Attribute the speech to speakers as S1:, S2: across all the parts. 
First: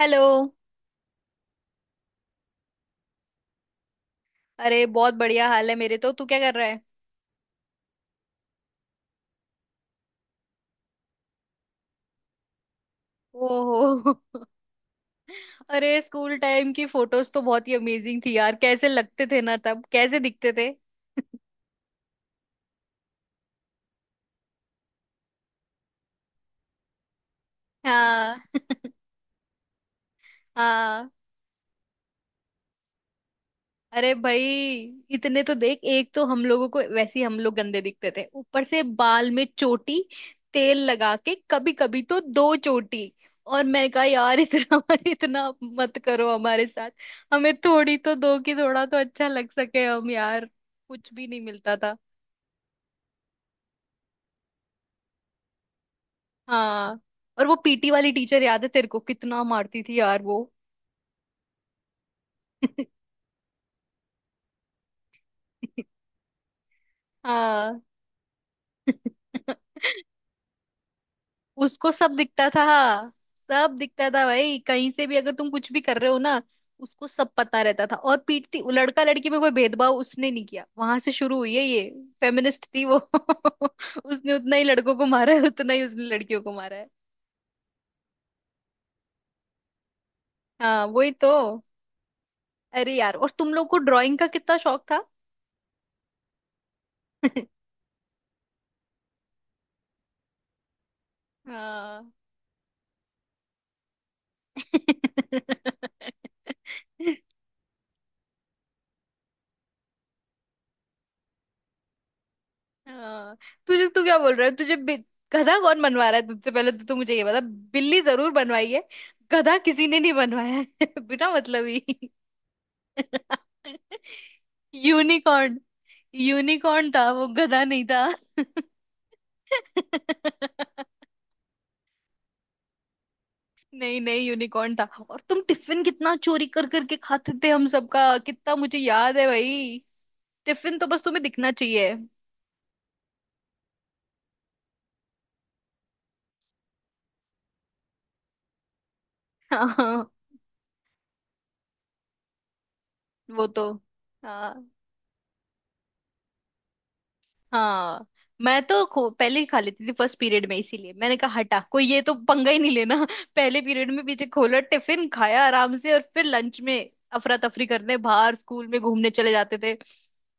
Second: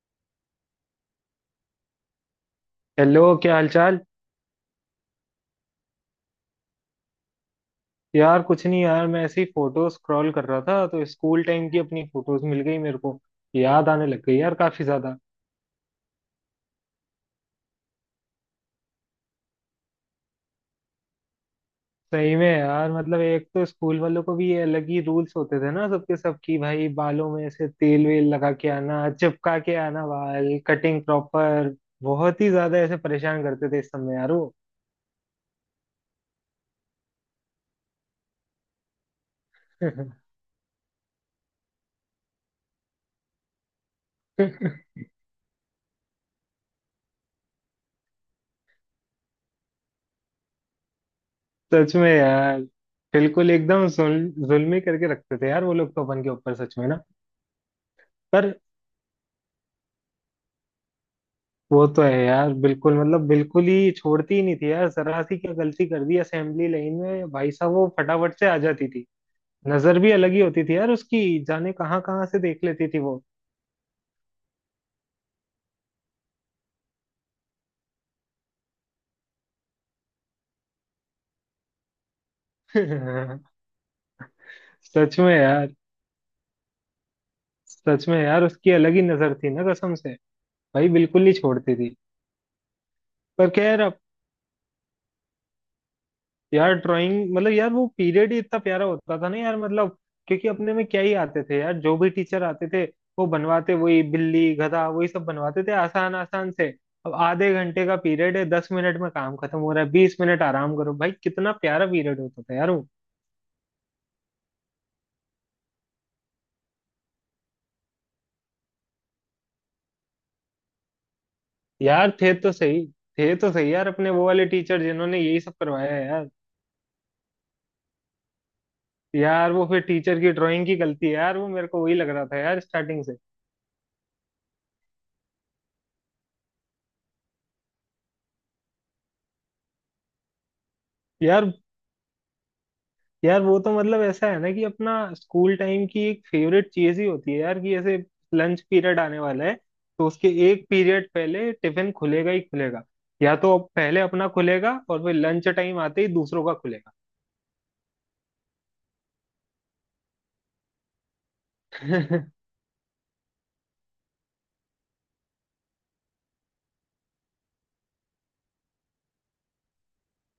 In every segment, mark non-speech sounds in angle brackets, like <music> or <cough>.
S1: Hello.
S2: Hello, क्या हालचाल।
S1: अरे बहुत बढ़िया हाल है मेरे तो। तू क्या कर रहा है?
S2: यार कुछ नहीं यार, मैं ऐसी फोटो स्क्रॉल कर रहा था तो स्कूल टाइम की अपनी फोटोज मिल गई मेरे को। याद आने
S1: ओहो।
S2: लग गई यार काफी ज्यादा।
S1: <laughs> अरे स्कूल टाइम की फोटोज तो बहुत ही अमेजिंग थी यार, कैसे लगते थे ना तब, कैसे दिखते थे।
S2: सही में यार, मतलब एक तो स्कूल वालों को भी ये अलग ही रूल्स होते थे ना सबके, सब की भाई बालों में से तेल वेल
S1: हाँ।
S2: लगा के आना, चिपका के आना, बाल
S1: <laughs>
S2: कटिंग
S1: हाँ।
S2: प्रॉपर। बहुत ही ज्यादा ऐसे परेशान करते थे इस
S1: अरे
S2: समय यार
S1: भाई,
S2: वो।
S1: इतने तो देख, एक तो हम लोगों को वैसे ही हम लोग गंदे दिखते थे, ऊपर से बाल में चोटी, तेल लगा के, कभी कभी तो दो चोटी। और मैंने कहा यार इतना
S2: <laughs>
S1: <laughs> इतना मत करो हमारे साथ। हमें थोड़ी तो दो की थोड़ा तो अच्छा लग सके हम यार। कुछ भी नहीं मिलता
S2: सच
S1: था।
S2: में यार, बिल्कुल एकदम जुल्म ही करके रखते थे यार वो लोग तो अपन के ऊपर सच में
S1: हाँ।
S2: ना।
S1: और वो पीटी वाली टीचर
S2: पर
S1: याद है तेरे को, कितना मारती थी यार वो।
S2: वो तो है यार, बिल्कुल मतलब बिल्कुल ही छोड़ती ही नहीं थी यार, जरा सी क्या गलती कर
S1: <laughs>
S2: दी असेंबली लाइन में, भाई साहब
S1: हाँ।
S2: वो फटाफट से आ जाती थी। नजर भी
S1: <laughs>
S2: अलग ही होती थी यार उसकी, जाने
S1: उसको
S2: कहाँ
S1: सब
S2: कहाँ से
S1: दिखता था।
S2: देख लेती थी वो।
S1: सब दिखता था भाई, कहीं से भी अगर तुम कुछ भी कर रहे हो ना, उसको सब पता रहता था। और पीटती, लड़का लड़की में कोई भेदभाव उसने नहीं किया। वहां से शुरू हुई है ये फेमिनिस्ट थी वो।
S2: <laughs>
S1: <laughs> उसने उतना ही लड़कों को
S2: सच में
S1: मारा है
S2: यार।
S1: उतना ही उसने लड़कियों को मारा है।
S2: सच में यार, उसकी अलग ही नजर थी ना कसम से।
S1: हाँ,
S2: भाई
S1: वही
S2: बिल्कुल
S1: तो।
S2: ही छोड़ती थी।
S1: अरे यार, और
S2: पर
S1: तुम लोग को
S2: खैर अब,
S1: ड्राइंग का कितना शौक था।
S2: यार ड्राइंग मतलब यार
S1: <laughs>
S2: वो पीरियड ही इतना प्यारा होता था ना यार, मतलब क्योंकि अपने में क्या ही आते थे यार, जो भी
S1: हाँ।
S2: टीचर आते थे वो बनवाते वही बिल्ली गधा, वही सब बनवाते थे आसान आसान से। अब
S1: <laughs>
S2: आधे घंटे का पीरियड है, 10 मिनट में काम खत्म हो रहा है, 20 मिनट आराम करो भाई। कितना प्यारा पीरियड होता था यार वो।
S1: हाँ। तुझे, तू क्या बोल रहा है? तुझे गधा कौन बनवा रहा है तुझसे? पहले तो तू मुझे ये बता। बिल्ली जरूर बनवाई है, गधा किसी ने नहीं बनवाया है। <laughs> बिना मतलब ही।
S2: यार थे तो सही, थे तो सही यार अपने वो वाले टीचर
S1: <laughs>
S2: जिन्होंने यही सब
S1: यूनिकॉर्न।
S2: करवाया है यार।
S1: यूनिकॉर्न था वो, गधा नहीं था।
S2: यार वो फिर टीचर की ड्राइंग की
S1: <laughs>
S2: गलती है यार, वो मेरे को वही लग रहा था यार स्टार्टिंग से।
S1: नहीं नहीं, यूनिकॉर्न था। और तुम टिफिन कितना चोरी कर करके खाते थे हम सबका, कितना मुझे याद है भाई। टिफिन तो बस तुम्हें दिखना
S2: यार
S1: चाहिए।
S2: यार वो तो मतलब ऐसा है ना, कि अपना स्कूल टाइम की एक फेवरेट चीज ही होती है यार, कि ऐसे लंच पीरियड आने वाला है
S1: <laughs> हाँ।
S2: तो उसके एक पीरियड पहले टिफिन खुलेगा ही खुलेगा। या
S1: वो
S2: तो
S1: तो
S2: अब पहले अपना
S1: हाँ
S2: खुलेगा और फिर लंच टाइम आते ही दूसरों का खुलेगा।
S1: हाँ, मैं तो पहले ही खा लेती थी फर्स्ट पीरियड में। इसीलिए मैंने कहा हटा कोई, ये तो
S2: <laughs>
S1: पंगा ही नहीं लेना। <laughs> पहले पीरियड में पीछे खोला, टिफिन खाया आराम से, और फिर लंच में अफरा तफरी करने बाहर स्कूल में घूमने चले जाते थे।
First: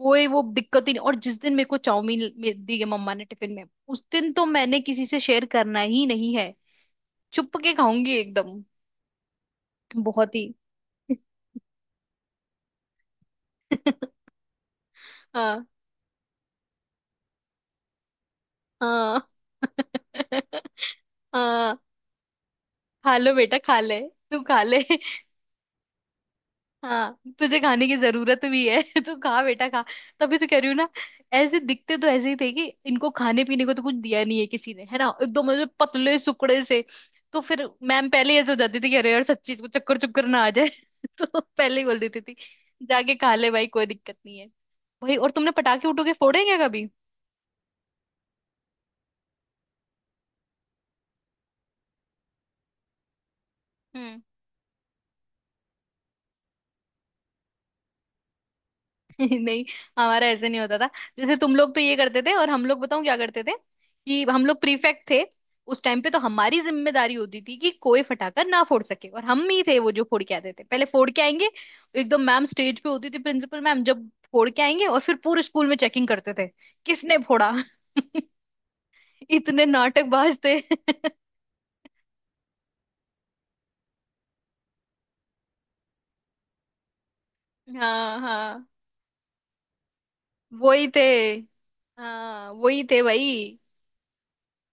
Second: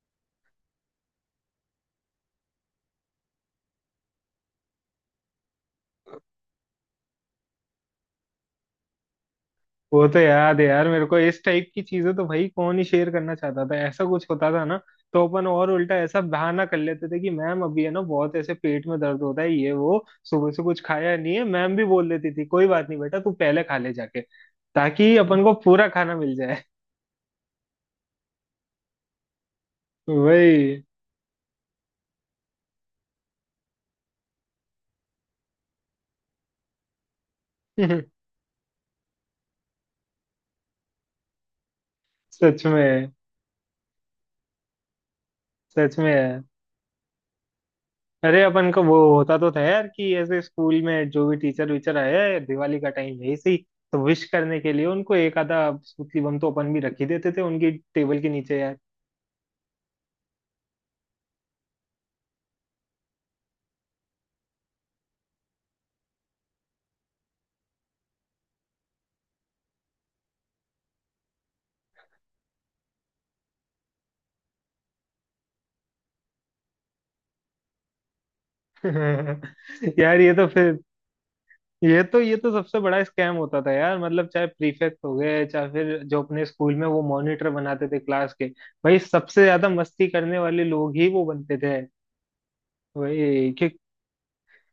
S1: कोई वो दिक्कत ही नहीं। और जिस दिन मेरे को चाउमीन दी है मम्मा ने टिफिन में, उस दिन तो मैंने किसी से शेयर करना ही नहीं है, चुप के खाऊंगी एकदम।
S2: वो तो
S1: बहुत ही।
S2: याद है यार मेरे को, इस टाइप की चीजें तो भाई कौन ही शेयर करना चाहता था, ऐसा कुछ
S1: <laughs>
S2: होता था ना। तो अपन
S1: हाँ
S2: और उल्टा ऐसा बहाना कर लेते थे कि मैम अभी है ना बहुत ऐसे पेट में
S1: हाँ।
S2: दर्द होता है ये वो, सुबह से
S1: <laughs>
S2: कुछ खाया नहीं है। मैम
S1: हाँ,
S2: भी बोल देती थी कोई बात नहीं
S1: खा
S2: बेटा तू
S1: लो बेटा,
S2: पहले
S1: खा
S2: खा ले
S1: ले।
S2: जाके,
S1: तू खा ले।
S2: ताकि
S1: <laughs>
S2: अपन को पूरा खाना मिल जाए।
S1: हाँ, तुझे खाने की जरूरत भी है। <laughs> तू खा बेटा खा। तभी तो कह रही हूँ
S2: वही।
S1: ना। ऐसे दिखते तो ऐसे ही थे कि इनको खाने पीने को तो कुछ दिया नहीं है किसी ने, है ना, एकदम ऐसे पतले सुकड़े से। तो फिर मैम
S2: <laughs>
S1: पहले ही ऐसे हो जाती थी कि अरे यार सच्ची इसको चक्कर चुक्कर ना आ जाए। <laughs> तो पहले ही बोल देती थी,
S2: सच में।
S1: जाके खा ले भाई, कोई दिक्कत नहीं है। भाई, और तुमने पटाखे
S2: सच
S1: उठो
S2: में
S1: के फोड़े
S2: है।
S1: हैं क्या कभी?
S2: अरे अपन को वो होता तो था यार, कि ऐसे स्कूल में जो भी टीचर वीचर आए, दिवाली का टाइम है इसी तो विश करने के लिए उनको एक आधा स्मृति बम तो अपन भी रख ही देते थे उनकी टेबल के नीचे यार।
S1: <laughs> नहीं, हमारा ऐसे नहीं होता था। जैसे तुम लोग तो ये करते थे, और हम लोग, बताऊं क्या करते थे? कि हम लोग प्रीफेक्ट थे उस टाइम पे, तो हमारी जिम्मेदारी होती थी कि कोई फटाका ना फोड़ सके, और हम ही थे वो जो फोड़ के आते थे। पहले फोड़ के आएंगे, एकदम मैम स्टेज पे होती थी प्रिंसिपल मैम, जब फोड़ के आएंगे, और फिर पूरे स्कूल में चेकिंग करते थे किसने फोड़ा। <laughs> इतने
S2: <laughs> यार ये
S1: नाटकबाज
S2: तो
S1: थे।
S2: फिर,
S1: <laughs>
S2: ये तो सबसे बड़ा स्कैम होता था यार, मतलब चाहे प्रीफेक्ट हो गए चाहे फिर जो अपने स्कूल में वो मॉनिटर बनाते थे
S1: हाँ
S2: क्लास के,
S1: हाँ
S2: भाई सबसे ज्यादा मस्ती करने वाले
S1: वही
S2: लोग
S1: थे,
S2: ही वो बनते थे।
S1: हाँ वही थे
S2: भाई
S1: भाई।
S2: कि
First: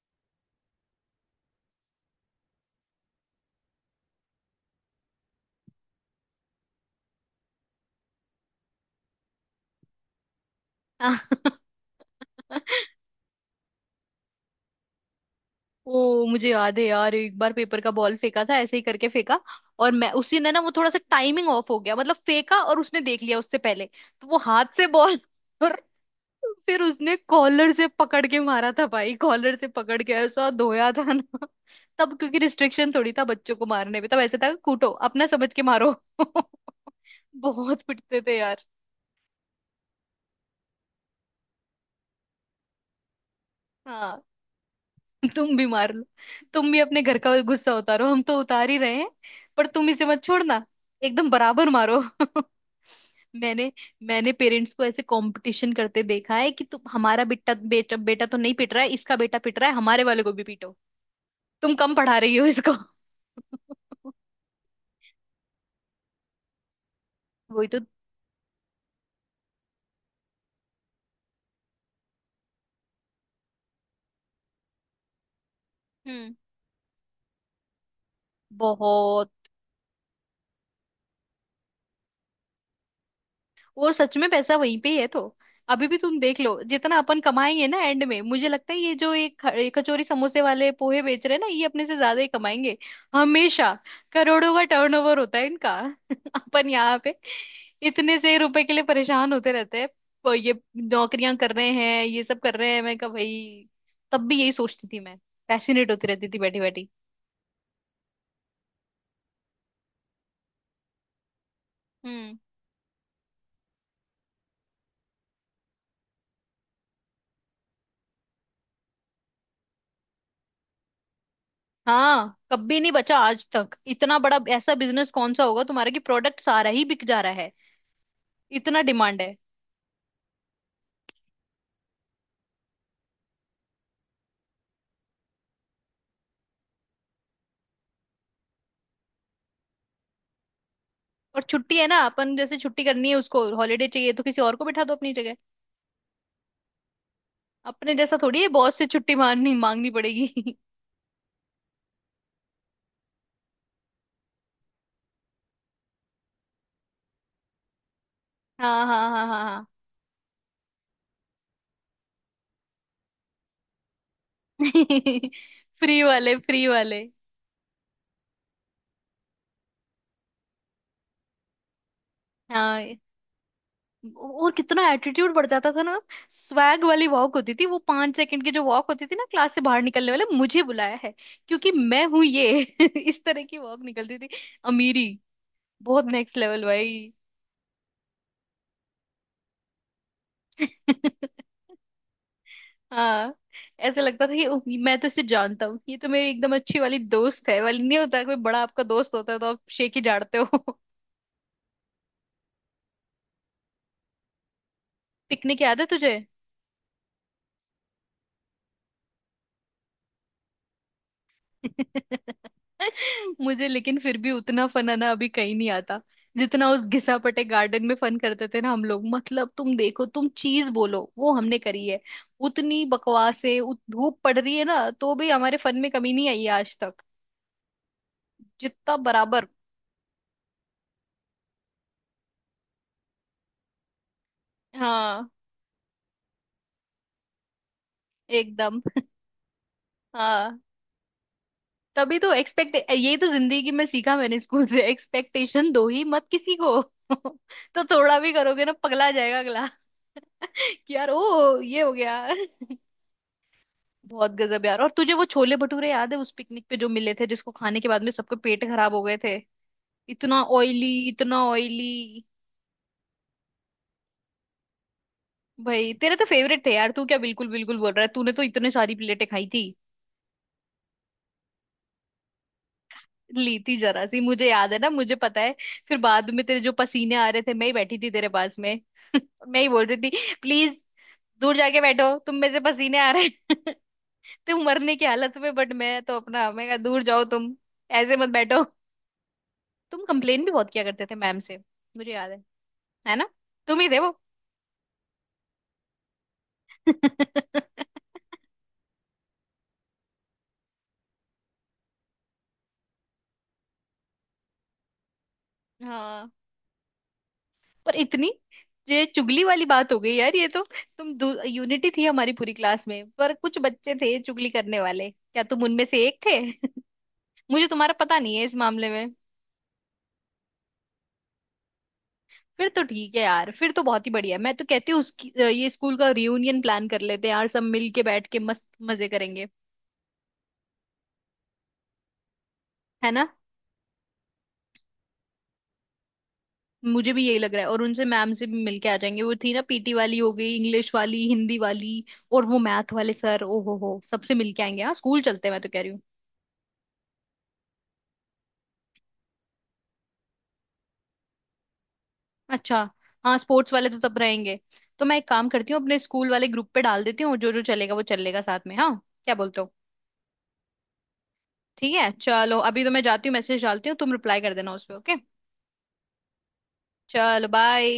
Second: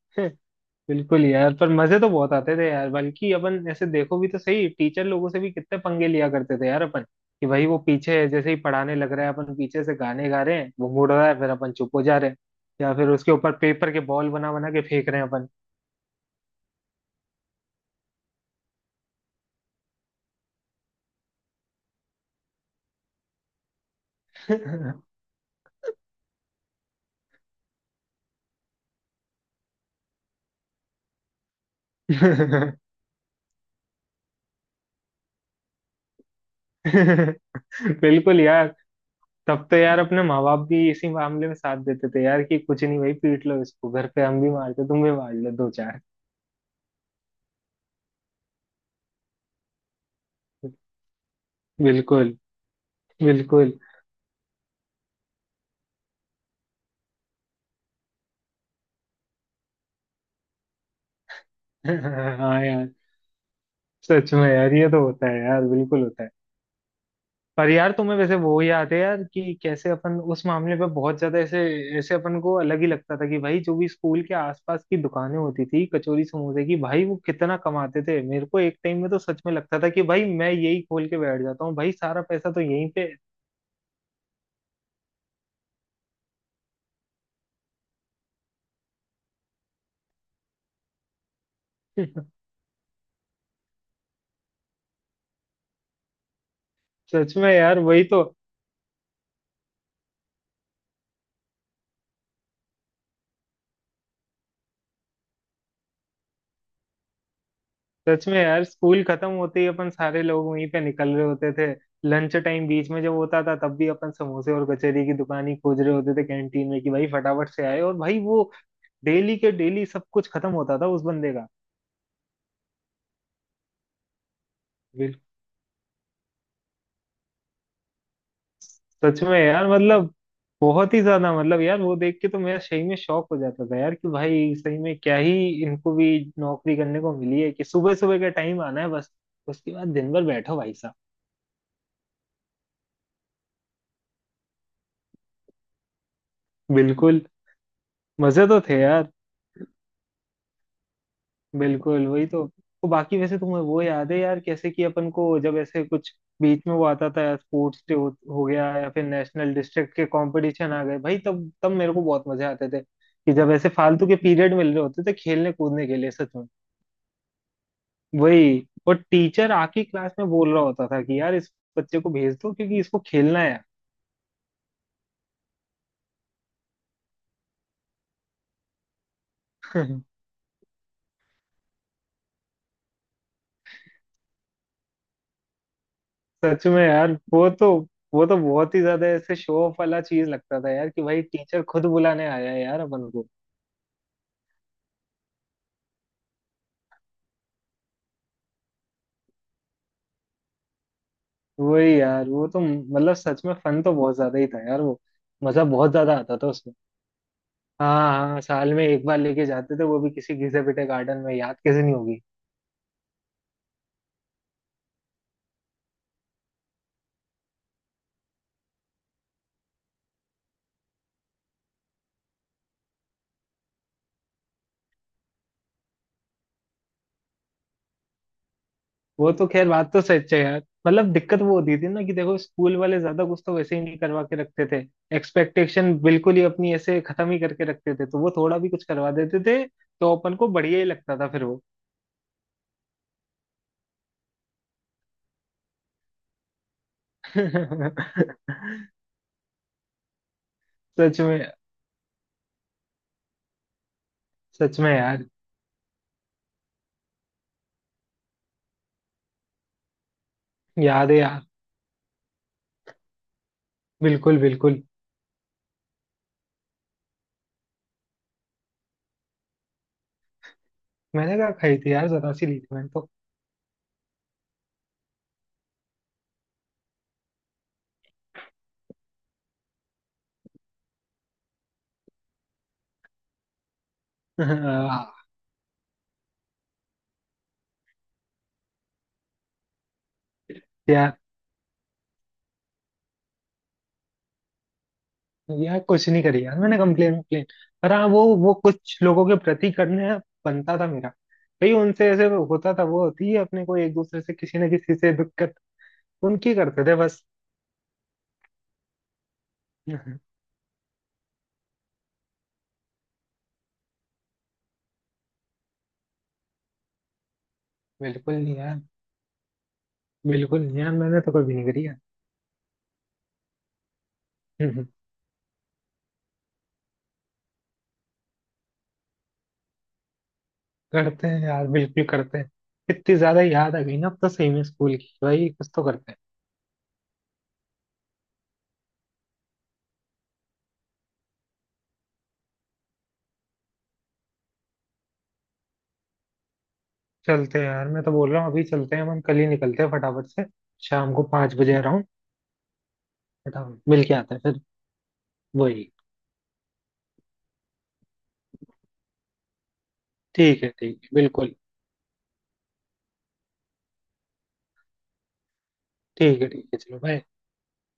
S2: <laughs> बिल्कुल यार। पर मजे तो बहुत आते थे यार, बल्कि अपन ऐसे देखो भी तो सही, टीचर लोगों से भी कितने पंगे लिया करते थे यार अपन। कि भाई वो पीछे है, जैसे ही पढ़ाने लग रहा है अपन पीछे से गाने गा रहे हैं, वो मुड़ रहा है फिर अपन चुप हो जा रहे हैं। या
S1: <laughs>
S2: फिर उसके ऊपर पेपर के बॉल बना बना के फेंक रहे हैं अपन।
S1: ओ, मुझे याद है यार, एक बार पेपर का बॉल फेंका था, ऐसे ही करके फेंका, और मैं उसी ने ना, वो थोड़ा सा टाइमिंग ऑफ हो गया, मतलब फेंका और उसने देख लिया उससे पहले, तो वो हाथ से बॉल <laughs> और फिर उसने कॉलर से पकड़ के मारा था भाई, कॉलर से पकड़ के ऐसा धोया था ना। <laughs> तब क्योंकि रिस्ट्रिक्शन थोड़ी था बच्चों को मारने में, तब ऐसे था, कूटो अपना समझ के मारो। <laughs> बहुत
S2: <laughs>
S1: पिटते थे
S2: बिल्कुल
S1: यार।
S2: यार। तब तो यार अपने माँ बाप भी इसी मामले में साथ देते थे यार, कि कुछ नहीं भाई पीट लो इसको, घर
S1: हाँ।
S2: पे हम भी मारते तुम भी मार
S1: <laughs>
S2: लो
S1: तुम भी
S2: दो
S1: मार
S2: चार।
S1: लो। तुम भी अपने घर का गुस्सा उतारो, हम तो उतार ही रहे हैं। पर तुम इसे मत छोड़ना, एकदम बराबर मारो।
S2: बिल्कुल,
S1: <laughs> मैंने
S2: बिल्कुल।
S1: मैंने पेरेंट्स को ऐसे कंपटीशन करते देखा है कि तुम हमारा बेटा, बेटा बेटा तो नहीं पिट रहा है, इसका बेटा पिट रहा है, हमारे वाले को भी पीटो, तुम
S2: <laughs>
S1: कम पढ़ा रही हो
S2: हाँ
S1: इसको।
S2: यार।
S1: <laughs>
S2: सच में यार, ये तो होता है यार, बिल्कुल होता है।
S1: वही
S2: पर
S1: तो।
S2: यार तुम्हें वैसे वो याद है यार, कि कैसे अपन उस मामले पे बहुत ज्यादा ऐसे, ऐसे अपन को अलग ही लगता था कि भाई जो भी स्कूल के आसपास की दुकानें होती थी कचौरी
S1: हम्म,
S2: समोसे की, भाई वो कितना कमाते थे। मेरे को एक टाइम में तो
S1: बहुत।
S2: सच में लगता था कि भाई मैं यही खोल के बैठ जाता हूँ, भाई सारा पैसा तो यहीं पे।
S1: और सच में पैसा वहीं पे ही है तो। अभी भी तुम देख लो, जितना अपन कमाएंगे ना एंड में, मुझे लगता है ये जो एक ये कचौरी समोसे वाले पोहे बेच रहे हैं ना, ये अपने से ज्यादा
S2: <laughs>
S1: ही कमाएंगे हमेशा। करोड़ों का टर्नओवर होता है इनका। <laughs> अपन यहाँ पे
S2: सच में यार, वही
S1: इतने
S2: तो।
S1: से रुपए के लिए परेशान होते रहते हैं। ये नौकरियां कर रहे हैं, ये सब कर रहे हैं। मैं कहा भाई, तब भी यही सोचती थी मैं, फैसिनेट होती रहती थी बैठी बैठी।
S2: सच में यार, स्कूल खत्म होते ही अपन सारे लोग वहीं पे निकल रहे होते थे।
S1: हम्म।
S2: लंच टाइम बीच में जब होता था तब भी अपन समोसे और कचौरी की दुकान ही खोज रहे होते थे कैंटीन में, कि भाई फटाफट से आए, और भाई वो डेली के डेली सब कुछ खत्म होता था उस बंदे का।
S1: हाँ, कभी नहीं बचा आज तक। इतना बड़ा ऐसा बिजनेस
S2: बिल्कुल।
S1: कौन सा होगा तुम्हारा कि प्रोडक्ट सारा ही बिक जा रहा है। इतना डिमांड
S2: सच
S1: है।
S2: में यार मतलब, बहुत ही ज्यादा मतलब यार वो देख के तो मेरा सही में शौक हो जाता था यार, कि भाई सही में क्या ही, इनको भी नौकरी करने को मिली है कि सुबह सुबह का टाइम आना है बस, उसके बाद दिन भर बैठो भाई साहब।
S1: और छुट्टी है ना, अपन जैसे छुट्टी करनी है, उसको हॉलीडे चाहिए तो किसी और को बैठा दो अपनी जगह।
S2: बिल्कुल।
S1: अपने जैसा थोड़ी
S2: मजे
S1: है
S2: तो
S1: बॉस
S2: थे
S1: से
S2: यार।
S1: छुट्टी मांगनी मांगनी पड़ेगी।
S2: बिल्कुल वही तो। वो बाकी वैसे तुम्हें वो याद है यार कैसे कि अपन को, जब ऐसे कुछ बीच में वो आता था यार स्पोर्ट्स डे हो
S1: <laughs>
S2: गया,
S1: हाँ
S2: या फिर
S1: हाँ हाँ हाँ
S2: नेशनल
S1: हाँ।
S2: डिस्ट्रिक्ट के कंपटीशन आ गए, भाई तब तब मेरे को बहुत मजे आते थे कि जब ऐसे फालतू के पीरियड मिल रहे होते थे
S1: <laughs>
S2: खेलने कूदने के
S1: फ्री
S2: लिए सच
S1: वाले,
S2: में।
S1: फ्री वाले।
S2: वही, और टीचर आके क्लास में बोल रहा होता था कि यार इस बच्चे को भेज दो क्योंकि
S1: हाँ,
S2: इसको खेलना है।
S1: और कितना एटीट्यूड बढ़ जाता था ना। स्वैग वाली वॉक होती थी वो, 5 सेकंड की जो वॉक होती थी ना क्लास से बाहर
S2: यार।
S1: निकलने वाले, मुझे बुलाया है क्योंकि मैं हूं ये। <laughs> इस तरह की वॉक निकलती थी। अमीरी बहुत नेक्स्ट
S2: <laughs>
S1: लेवल
S2: सच में
S1: भाई।
S2: यार वो तो, वो तो बहुत ही ज्यादा ऐसे शो ऑफ वाला चीज लगता था यार, कि भाई
S1: <laughs>
S2: टीचर खुद बुलाने आया है यार अपन को।
S1: हाँ, ऐसे लगता था कि "उफ, मैं तो इसे जानता हूँ, ये तो मेरी एकदम अच्छी वाली दोस्त है" वाली। नहीं होता, कोई बड़ा आपका दोस्त होता है तो आप शेख ही झाड़ते हो। <laughs>
S2: वही यार, वो तो मतलब सच में फन तो बहुत ज्यादा ही था यार वो।
S1: पिकनिक
S2: मजा
S1: याद है
S2: बहुत
S1: तुझे?
S2: ज्यादा आता था उसमें। हाँ हाँ, साल में एक बार लेके जाते थे वो भी किसी घिसे पिटे गार्डन में, याद कैसे नहीं होगी।
S1: <laughs> मुझे लेकिन फिर भी उतना फन आना अभी कहीं नहीं आता, जितना उस घिसापटे गार्डन में फन करते थे ना हम लोग। मतलब तुम देखो, तुम चीज बोलो वो हमने करी है। उतनी बकवास है, उत धूप पड़ रही है ना, तो भी हमारे फन में कमी नहीं आई है आज तक, जितना
S2: वो तो
S1: बराबर।
S2: खैर बात तो सच है यार, मतलब दिक्कत वो होती थी ना कि देखो, स्कूल वाले ज्यादा कुछ तो वैसे ही नहीं करवा के रखते थे,
S1: हाँ,
S2: एक्सपेक्टेशन बिल्कुल ही अपनी ऐसे खत्म ही करके रखते थे, तो वो थोड़ा भी
S1: एकदम।
S2: कुछ करवा देते थे तो अपन को
S1: हाँ,
S2: बढ़िया ही लगता था फिर वो।
S1: तभी तो एक्सपेक्ट, ये तो जिंदगी में सीखा मैंने स्कूल से, एक्सपेक्टेशन दो ही मत किसी को। <laughs> तो थोड़ा भी
S2: <laughs>
S1: करोगे ना पगला जाएगा अगला। <laughs> कि यार
S2: सच में।
S1: ओ ये हो गया। <laughs> बहुत गजब
S2: सच
S1: यार। और
S2: में
S1: तुझे वो
S2: यार,
S1: छोले भटूरे याद है उस पिकनिक पे जो मिले थे, जिसको खाने के बाद में सबके पेट खराब हो गए थे? इतना ऑयली,
S2: याद है यार,
S1: इतना ऑयली।
S2: बिल्कुल बिल्कुल।
S1: भाई, तेरे तो फेवरेट थे यार, तू क्या बिल्कुल बिल्कुल बोल रहा है? तूने तो इतने सारी प्लेटें खाई थी।
S2: मैंने कहा खाई थी यार, जरा सी ली थी मैंने तो।
S1: ली थी जरा सी, मुझे याद है ना, मुझे पता है। फिर बाद में तेरे जो पसीने आ रहे थे, मैं ही बैठी थी तेरे पास में। <laughs> मैं ही बोल रही थी प्लीज दूर जाके बैठो, तुम में से पसीने आ रहे हैं। <laughs> तुम
S2: <laughs>
S1: मरने की
S2: हाँ।
S1: हालत में, बट मैं तो अपना, मैं कहा दूर जाओ तुम, ऐसे मत बैठो। तुम कंप्लेन भी बहुत किया करते
S2: यार,
S1: थे मैम से, मुझे याद है। है ना, तुम ही थे वो।
S2: यार कुछ नहीं करी यार मैंने कंप्लेन, कंप्लेन पर हाँ,
S1: <laughs>
S2: वो कुछ लोगों के प्रति करने बनता था मेरा। भाई उनसे ऐसे होता था, वो होती है अपने को एक दूसरे से किसी ना किसी से दिक्कत,
S1: हाँ।
S2: उनकी करते थे बस।
S1: पर इतनी, ये चुगली वाली बात हो गई
S2: <laughs>
S1: यार, ये तो। तुम, यूनिटी थी हमारी पूरी क्लास में, पर कुछ बच्चे थे चुगली करने वाले, क्या तुम उनमें से एक थे? <laughs> मुझे तुम्हारा पता
S2: बिल्कुल
S1: नहीं है इस
S2: नहीं यार।
S1: मामले में।
S2: बिल्कुल नहीं यार, मैंने तो कभी नहीं करी यार।
S1: फिर तो ठीक है यार, फिर तो बहुत ही बढ़िया। मैं तो
S2: <laughs>
S1: कहती हूँ उसकी ये स्कूल का रियूनियन प्लान कर लेते हैं यार, सब मिल के बैठ के मस्त मजे करेंगे।
S2: करते हैं यार, बिल्कुल करते हैं।
S1: है
S2: इतनी
S1: ना?
S2: ज्यादा याद आ गई ना अब तो सही में स्कूल की, भाई कुछ तो करते हैं।
S1: मुझे भी यही लग रहा है। और उनसे, मैम से भी मिल के आ जाएंगे, वो थी ना पीटी वाली, हो गई इंग्लिश वाली, हिंदी वाली, और वो मैथ वाले सर, ओ हो, सबसे मिल के आएंगे। हाँ स्कूल चलते हैं, मैं तो कह रही हूँ।
S2: चलते हैं यार, मैं तो बोल रहा हूँ अभी चलते हैं, हम कल ही निकलते हैं फटाफट से। शाम को 5 बजे आ रहा हूँ।
S1: अच्छा, हाँ
S2: बट
S1: स्पोर्ट्स
S2: हम
S1: वाले तो
S2: मिल के
S1: तब
S2: आते हैं
S1: रहेंगे।
S2: फिर।
S1: तो मैं एक काम करती हूँ,
S2: वही।
S1: अपने स्कूल वाले ग्रुप पे डाल देती हूँ, जो जो चलेगा वो चलेगा साथ में। हाँ, क्या बोलते हो?
S2: ठीक है, ठीक है, बिल्कुल।
S1: ठीक है, चलो, अभी तो मैं जाती हूँ, मैसेज डालती हूँ, तुम रिप्लाई कर देना उस पे, ओके।
S2: ठीक है ठीक है, चलो बाय।
S1: चलो बाय।